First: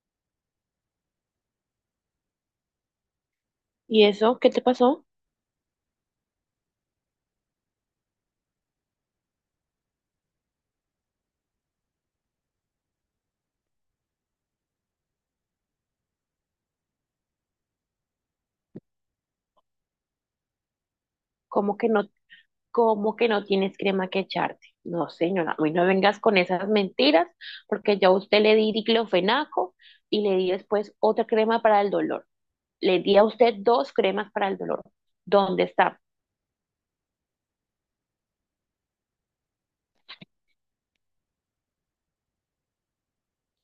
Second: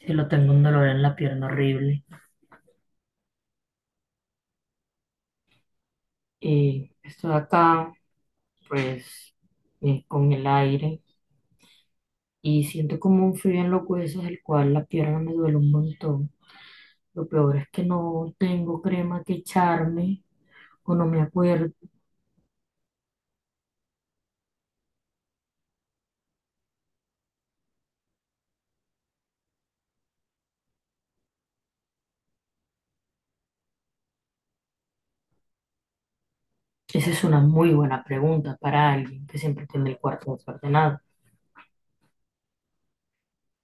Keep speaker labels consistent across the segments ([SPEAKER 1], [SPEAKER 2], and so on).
[SPEAKER 1] Sí, lo tengo un dolor en la pierna horrible.
[SPEAKER 2] ¿Y eso qué te pasó?
[SPEAKER 1] Y estoy acá, pues, con el aire y siento como un frío en los huesos, el cual la pierna me duele un montón. Lo peor es que no tengo crema que echarme o no me acuerdo.
[SPEAKER 2] ¿Cómo que no, cómo que no tienes crema que echarte? No, señora, hoy no vengas con esas mentiras, porque yo a usted le di diclofenaco y le di después otra crema para el dolor. Le di a usted dos cremas para el dolor. ¿Dónde está?
[SPEAKER 1] Esa es una muy buena pregunta para alguien que siempre tiene el cuarto desordenado.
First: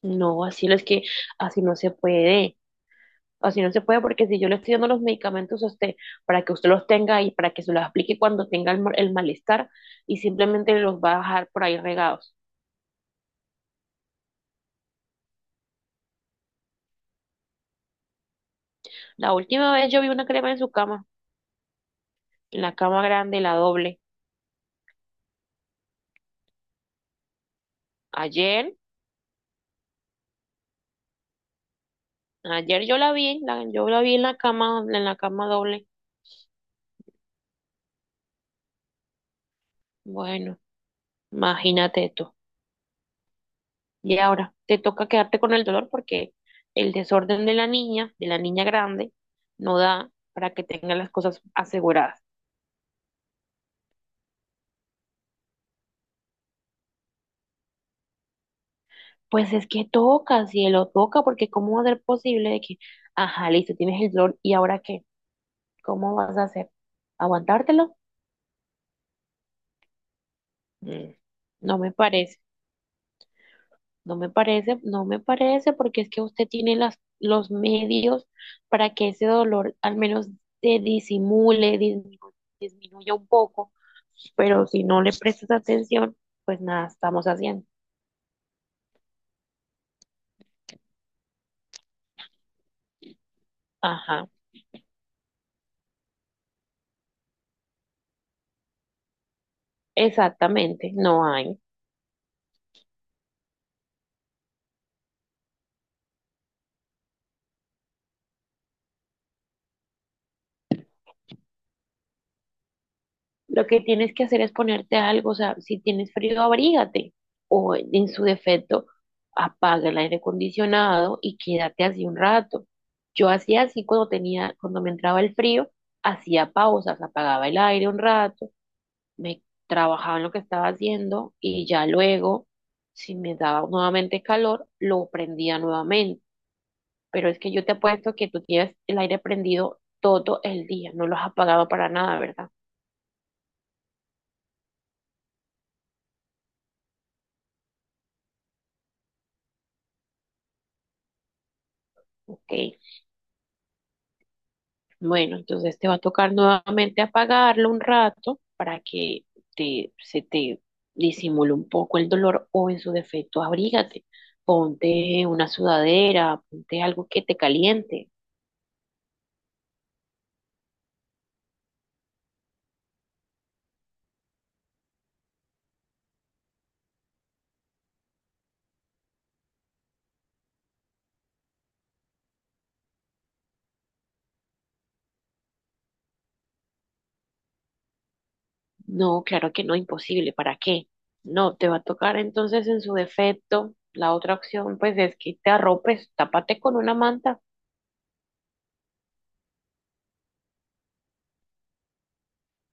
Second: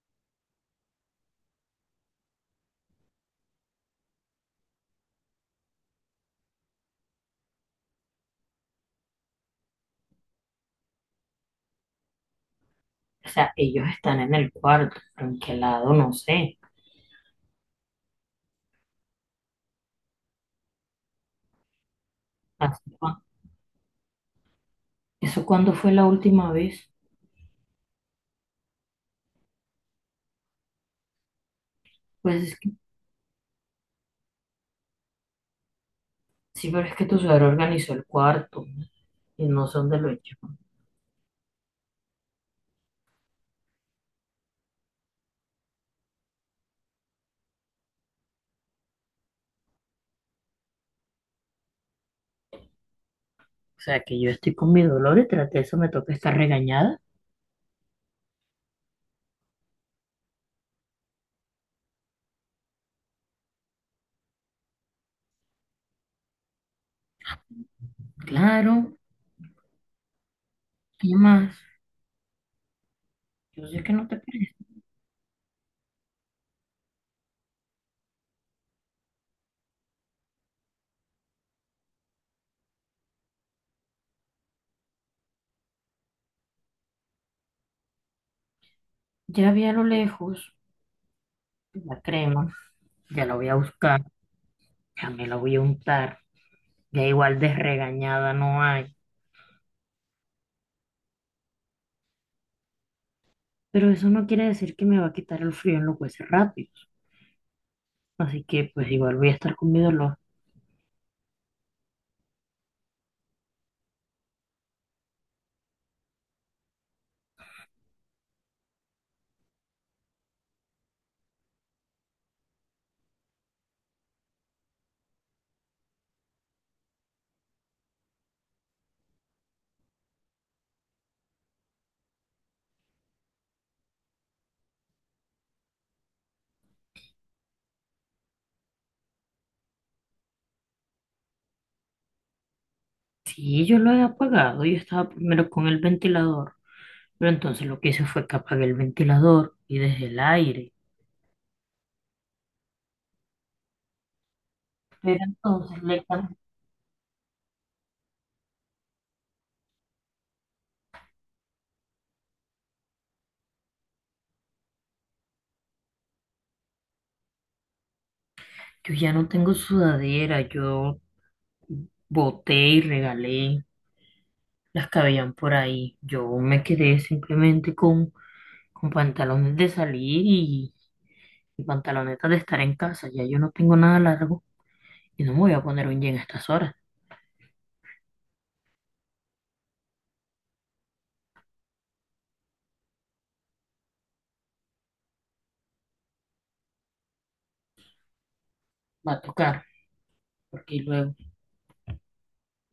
[SPEAKER 2] No, así no es que así no se puede. Así no se puede porque si yo le estoy dando los medicamentos a usted para que usted los tenga y para que se los aplique cuando tenga el malestar y simplemente los va a dejar por ahí regados.
[SPEAKER 1] O sea, ellos están en el cuarto, pero en qué lado, no sé.
[SPEAKER 2] La última vez yo vi una crema en su cama. La
[SPEAKER 1] Así
[SPEAKER 2] cama
[SPEAKER 1] cua-
[SPEAKER 2] grande, la doble.
[SPEAKER 1] ¿Eso cuándo fue la última vez?
[SPEAKER 2] Ayer,
[SPEAKER 1] Pues
[SPEAKER 2] ayer yo la vi, yo la vi en la cama doble.
[SPEAKER 1] sí, pero es que tu suegro organizó el cuarto y no sé dónde lo echó.
[SPEAKER 2] Bueno, imagínate tú. Y ahora te toca quedarte con el dolor porque el desorden de la niña grande, no da para que tenga las cosas aseguradas.
[SPEAKER 1] O sea, que yo estoy con mi dolor y tras de eso me toca estar regañada.
[SPEAKER 2] Pues es que toca, cielo, toca, porque ¿cómo va a ser posible de que, ajá, listo, tienes el dolor y ahora qué? ¿Cómo vas a hacer? ¿Aguantártelo?
[SPEAKER 1] Claro, ¿qué
[SPEAKER 2] Mm,
[SPEAKER 1] más?
[SPEAKER 2] no me parece.
[SPEAKER 1] Yo sé que no
[SPEAKER 2] No
[SPEAKER 1] te
[SPEAKER 2] me
[SPEAKER 1] parece.
[SPEAKER 2] parece, no me parece, porque es que usted tiene los medios para que ese dolor al menos se disimule, disminuya un poco, pero si no le prestas atención, pues nada estamos haciendo.
[SPEAKER 1] Ya vi a lo lejos la crema. Ya la voy a buscar,
[SPEAKER 2] Ajá,
[SPEAKER 1] ya me la voy a untar. Ya igual de regañada no hay.
[SPEAKER 2] exactamente, no hay.
[SPEAKER 1] Pero eso no quiere decir que me va a quitar el frío en los huesos rápidos. Así que pues igual voy a estar con mi dolor.
[SPEAKER 2] Lo que tienes que hacer es ponerte algo, o sea, si tienes frío, abrígate o en su defecto, apaga el aire acondicionado y quédate así un rato. Yo hacía así cuando tenía, cuando me entraba el frío, hacía pausas, apagaba el aire un rato, me trabajaba en lo que estaba haciendo y ya luego, si me daba nuevamente calor, lo prendía nuevamente. Pero es que yo te apuesto que tú tienes el aire prendido todo el día, no lo has apagado para nada, ¿verdad?
[SPEAKER 1] Sí, yo lo he apagado, yo estaba primero con el ventilador. Pero entonces lo que hice fue que apagué el ventilador y dejé el aire.
[SPEAKER 2] Ok.
[SPEAKER 1] Pero
[SPEAKER 2] Bueno, entonces
[SPEAKER 1] entonces
[SPEAKER 2] te va a
[SPEAKER 1] le
[SPEAKER 2] tocar
[SPEAKER 1] cam-
[SPEAKER 2] nuevamente apagarlo un rato para que se te disimule un poco el dolor o en su defecto abrígate, ponte una sudadera, ponte algo que te caliente.
[SPEAKER 1] yo ya no tengo sudadera, yo boté y regalé las que habían por ahí. Yo me quedé simplemente con pantalones de salir y pantalonetas de estar en casa. Ya yo no tengo nada largo y no me voy a poner un jean a estas horas.
[SPEAKER 2] No, claro que no, imposible, ¿para qué? No, te va a tocar entonces en su defecto. La otra opción pues es que te arropes, tápate con una manta.
[SPEAKER 1] Va a tocar, porque luego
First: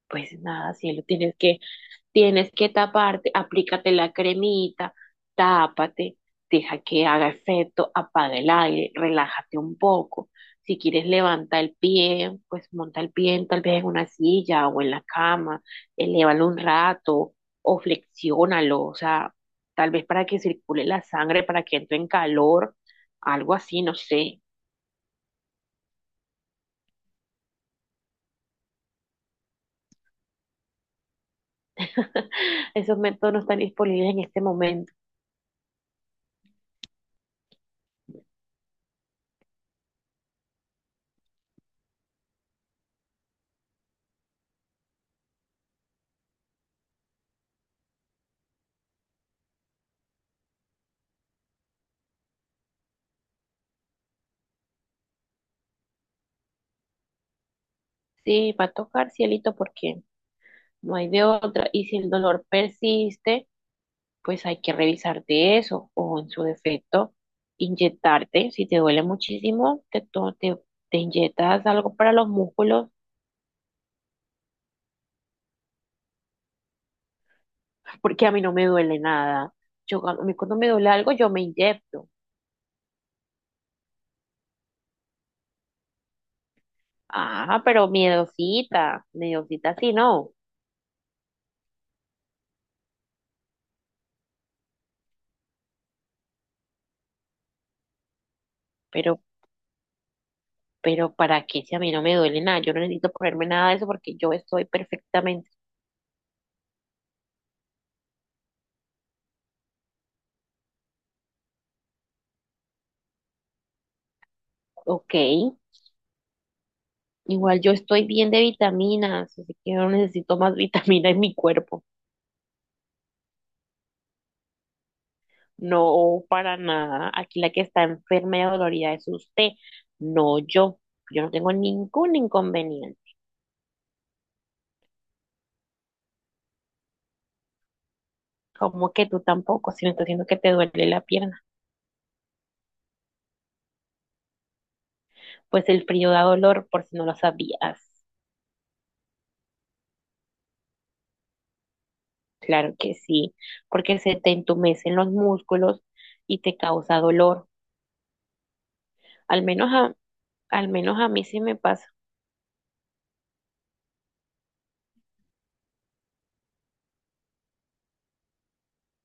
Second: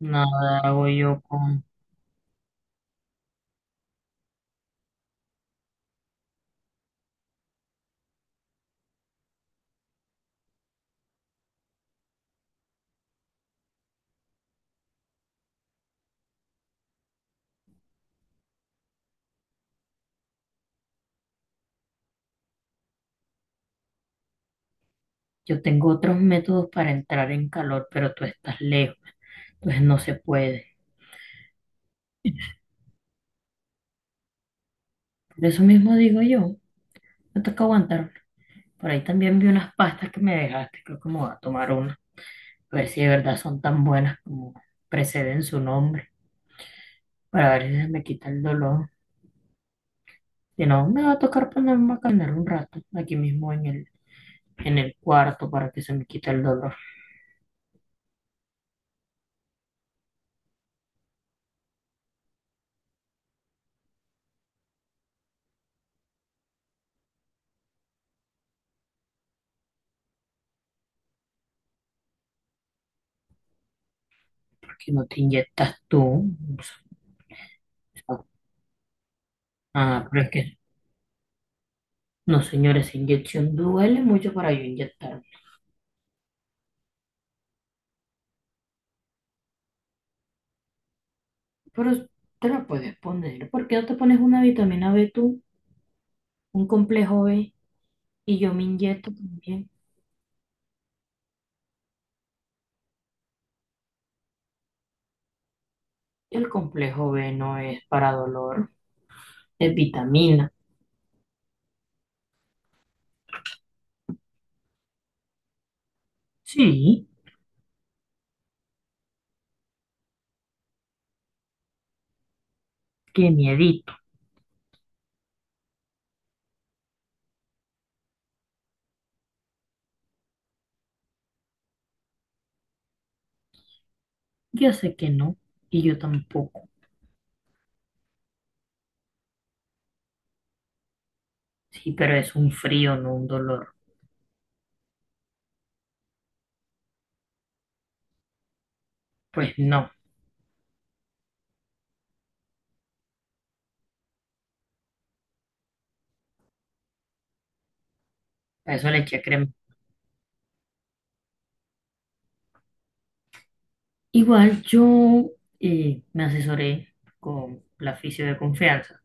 [SPEAKER 2] Pues
[SPEAKER 1] nada
[SPEAKER 2] nada,
[SPEAKER 1] hago
[SPEAKER 2] cielo,
[SPEAKER 1] yo
[SPEAKER 2] tienes que
[SPEAKER 1] con...
[SPEAKER 2] tienes que taparte, aplícate la cremita, tápate, deja que haga efecto, apaga el aire, relájate un poco. Si quieres levanta el pie, pues monta el pie tal vez en una silla o en la cama, elévalo un rato o flexiónalo, o sea, tal vez para que circule la sangre, para que entre en calor, algo así, no sé.
[SPEAKER 1] Yo tengo otros métodos para entrar en calor, pero tú estás lejos, entonces no se puede.
[SPEAKER 2] Esos métodos no están disponibles en este momento.
[SPEAKER 1] De eso mismo digo yo, me toca aguantar. Por ahí también vi unas pastas que me dejaste, creo que me voy a tomar una, a ver si de verdad son tan buenas como preceden su nombre, para ver si se me quita el dolor. Si no, me va a tocar ponerme a caminar un rato, aquí mismo en el cuarto, para que se me quite el dolor,
[SPEAKER 2] Sí, va a tocar, cielito, porque no hay de otra. Y si el dolor persiste, pues hay que revisarte eso o en su defecto, inyectarte. Si te duele muchísimo, te inyectas algo para los músculos,
[SPEAKER 1] porque no te inyectas tú. O sea,
[SPEAKER 2] porque a mí no me duele nada. Yo,
[SPEAKER 1] ah, pero
[SPEAKER 2] a
[SPEAKER 1] es
[SPEAKER 2] mí cuando
[SPEAKER 1] que,
[SPEAKER 2] me duele algo, yo me inyecto.
[SPEAKER 1] no señores, esa inyección duele mucho para yo inyectarme.
[SPEAKER 2] Ah, pero miedosita, miedosita sí, no.
[SPEAKER 1] Pero te la puedes poner, ¿por qué no te pones una vitamina B tú, un complejo B? Y yo me inyecto
[SPEAKER 2] Pero,
[SPEAKER 1] también.
[SPEAKER 2] pero ¿para qué si a mí no me duele nada? Yo no necesito ponerme nada de eso porque yo estoy perfectamente
[SPEAKER 1] El complejo B no es para dolor, es vitamina.
[SPEAKER 2] ok.
[SPEAKER 1] Sí,
[SPEAKER 2] Igual yo estoy bien de vitaminas, así que yo no necesito más vitamina en mi cuerpo.
[SPEAKER 1] qué miedito.
[SPEAKER 2] No, para nada. Aquí la que está enferma y dolorida es usted, no yo. Yo no tengo ningún inconveniente.
[SPEAKER 1] Ya sé que no, y yo tampoco.
[SPEAKER 2] Como que tú tampoco, si me estás diciendo que te duele la pierna.
[SPEAKER 1] Sí, pero es un frío, no un dolor.
[SPEAKER 2] Pues el frío da dolor, por si no lo sabías.
[SPEAKER 1] Pues no,
[SPEAKER 2] Claro que sí, porque se te entumecen los músculos y te causa dolor.
[SPEAKER 1] a eso le eché
[SPEAKER 2] Al
[SPEAKER 1] crema.
[SPEAKER 2] menos a, al menos a mí sí me pasa,
[SPEAKER 1] Igual yo me asesoré con la fisio de confianza.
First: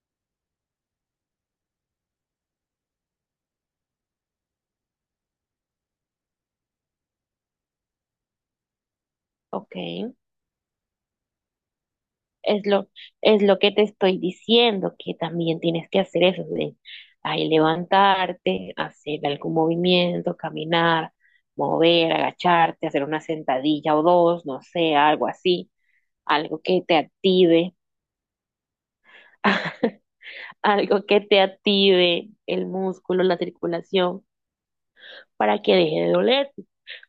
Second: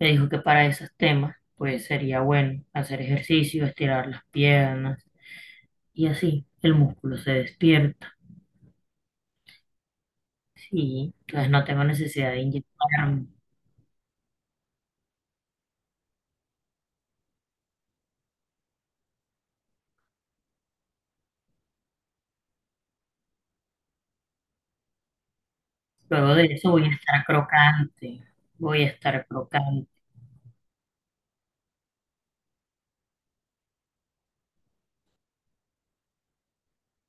[SPEAKER 1] Me dijo que para esos temas, pues sería bueno hacer ejercicio, estirar las piernas y así el músculo se despierta.
[SPEAKER 2] ¿ok?
[SPEAKER 1] Sí, entonces no tengo necesidad de
[SPEAKER 2] Es lo,
[SPEAKER 1] inyectarme.
[SPEAKER 2] es lo que te estoy diciendo, que también tienes que hacer eso de ahí levantarte, hacer algún movimiento, caminar, mover, agacharte, hacer una sentadilla o dos, no sé, algo así,
[SPEAKER 1] Luego de
[SPEAKER 2] algo
[SPEAKER 1] eso voy
[SPEAKER 2] que
[SPEAKER 1] a
[SPEAKER 2] te
[SPEAKER 1] estar
[SPEAKER 2] active,
[SPEAKER 1] crocante, voy a estar crocante.
[SPEAKER 2] algo que te active el músculo, la circulación, para que deje de doler.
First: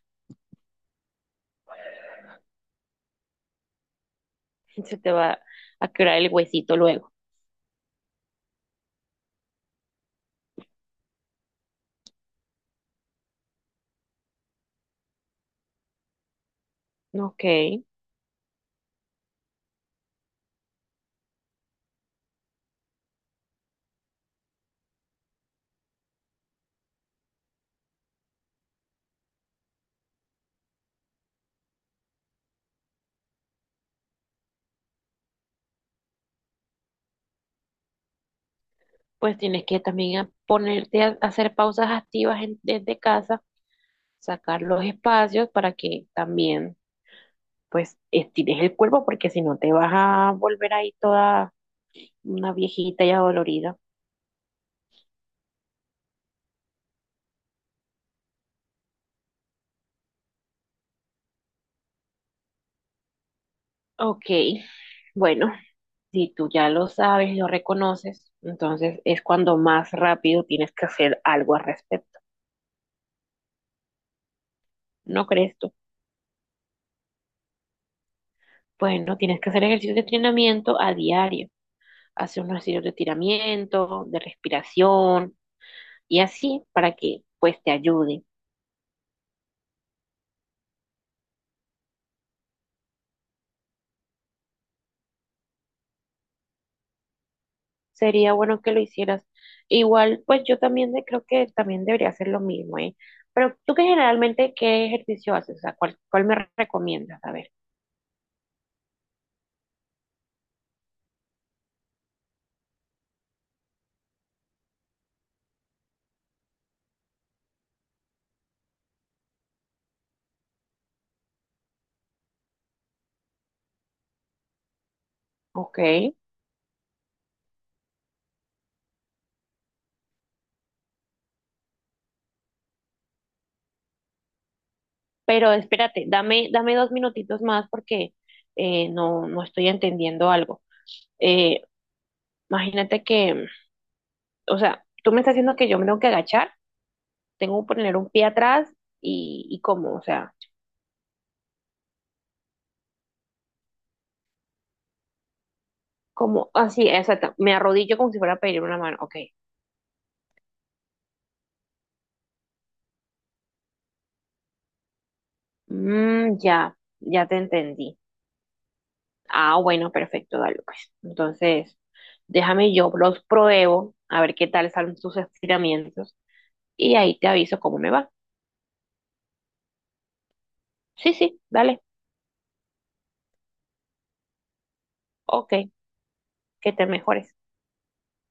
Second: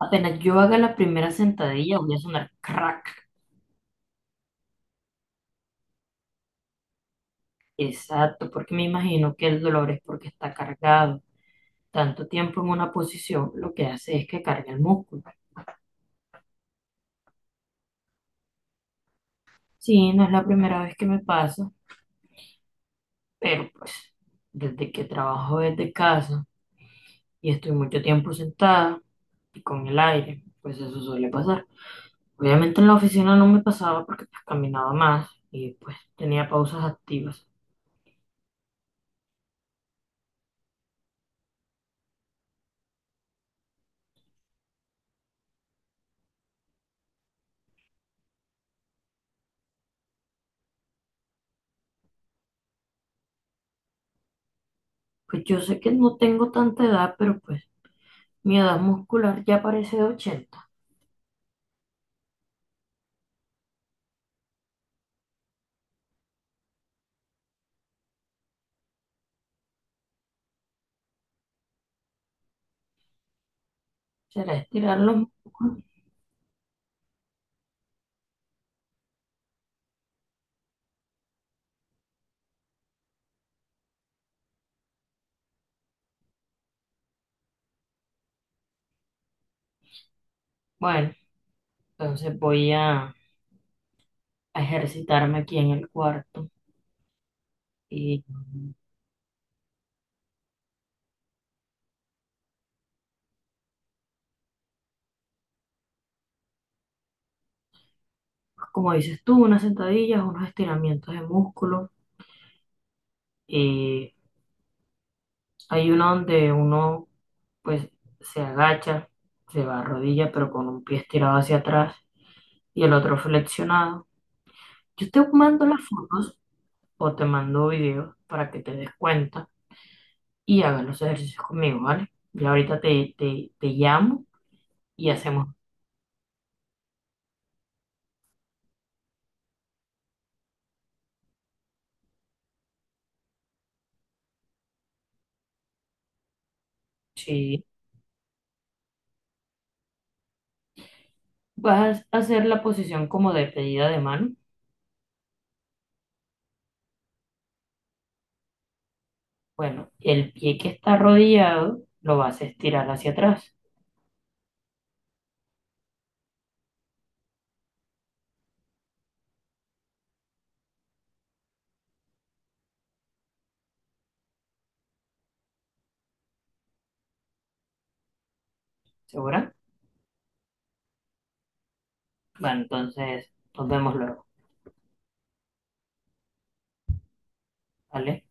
[SPEAKER 1] Apenas yo haga la primera sentadilla voy a sonar crack.
[SPEAKER 2] Se te va a quebrar el huesito luego.
[SPEAKER 1] Exacto, porque me imagino que el dolor es porque está cargado. Tanto tiempo en una posición lo que hace es que cargue el músculo.
[SPEAKER 2] ¿No? Ok,
[SPEAKER 1] Sí, no es la primera vez que me pasa, pero pues desde que trabajo desde casa y estoy mucho tiempo sentada y con el aire, pues eso suele pasar. Obviamente en la oficina no me pasaba porque pues caminaba más y pues tenía pausas activas.
[SPEAKER 2] pues tienes que también ponerte a hacer pausas activas desde casa, sacar los espacios para que también pues estires el cuerpo porque si no te vas a volver ahí toda una viejita y adolorida.
[SPEAKER 1] Pues yo sé que no tengo tanta edad, pero pues mi edad muscular ya parece de 80.
[SPEAKER 2] Ok, bueno, si tú ya lo sabes, lo reconoces, entonces es cuando más rápido tienes que hacer algo al respecto.
[SPEAKER 1] ¿Será estirar los
[SPEAKER 2] ¿No crees tú?
[SPEAKER 1] músculos?
[SPEAKER 2] Bueno, tienes que hacer ejercicios de entrenamiento a diario. Hace unos ejercicios de tiramiento, de respiración y así para que pues te ayude.
[SPEAKER 1] Bueno, entonces voy a ejercitarme aquí en el cuarto. Y
[SPEAKER 2] Sería bueno que
[SPEAKER 1] pues,
[SPEAKER 2] lo hicieras. E igual, pues yo también creo que también debería hacer lo mismo, ¿eh? Pero tú que generalmente, ¿qué ejercicio haces? O sea, ¿cuál, cuál me recomiendas? A ver.
[SPEAKER 1] como dices tú, unas sentadillas, unos estiramientos de músculo. Eh, hay uno donde uno pues se agacha, se va a rodilla, pero con un pie estirado hacia atrás y el otro flexionado. Yo te mando
[SPEAKER 2] Ok,
[SPEAKER 1] las fotos o te mando videos para que te des cuenta y hagan los ejercicios conmigo, ¿vale? Ya ahorita te llamo y hacemos.
[SPEAKER 2] pero espérate, dame, dame dos minutitos más porque no, no estoy entendiendo algo. Eh, imagínate que, o sea, tú me estás diciendo que yo me tengo que agachar, tengo
[SPEAKER 1] Si
[SPEAKER 2] que poner un pie atrás y cómo, o sea.
[SPEAKER 1] vas a hacer la posición como de pedida de mano,
[SPEAKER 2] Como, así, exacto. Me arrodillo como si fuera a pedir una mano. Ok.
[SPEAKER 1] bueno, el pie que está arrodillado lo vas a estirar hacia atrás,
[SPEAKER 2] Mm, ya, ya te entendí. Ah, bueno, perfecto, dale, pues. Entonces, déjame yo los pruebo, a ver qué tal salen sus estiramientos. Y ahí te aviso cómo me va.
[SPEAKER 1] ¿segura?
[SPEAKER 2] Sí, sí, dale.
[SPEAKER 1] Bueno, entonces nos vemos luego,
[SPEAKER 2] Ok, que te mejores.
[SPEAKER 1] ¿vale?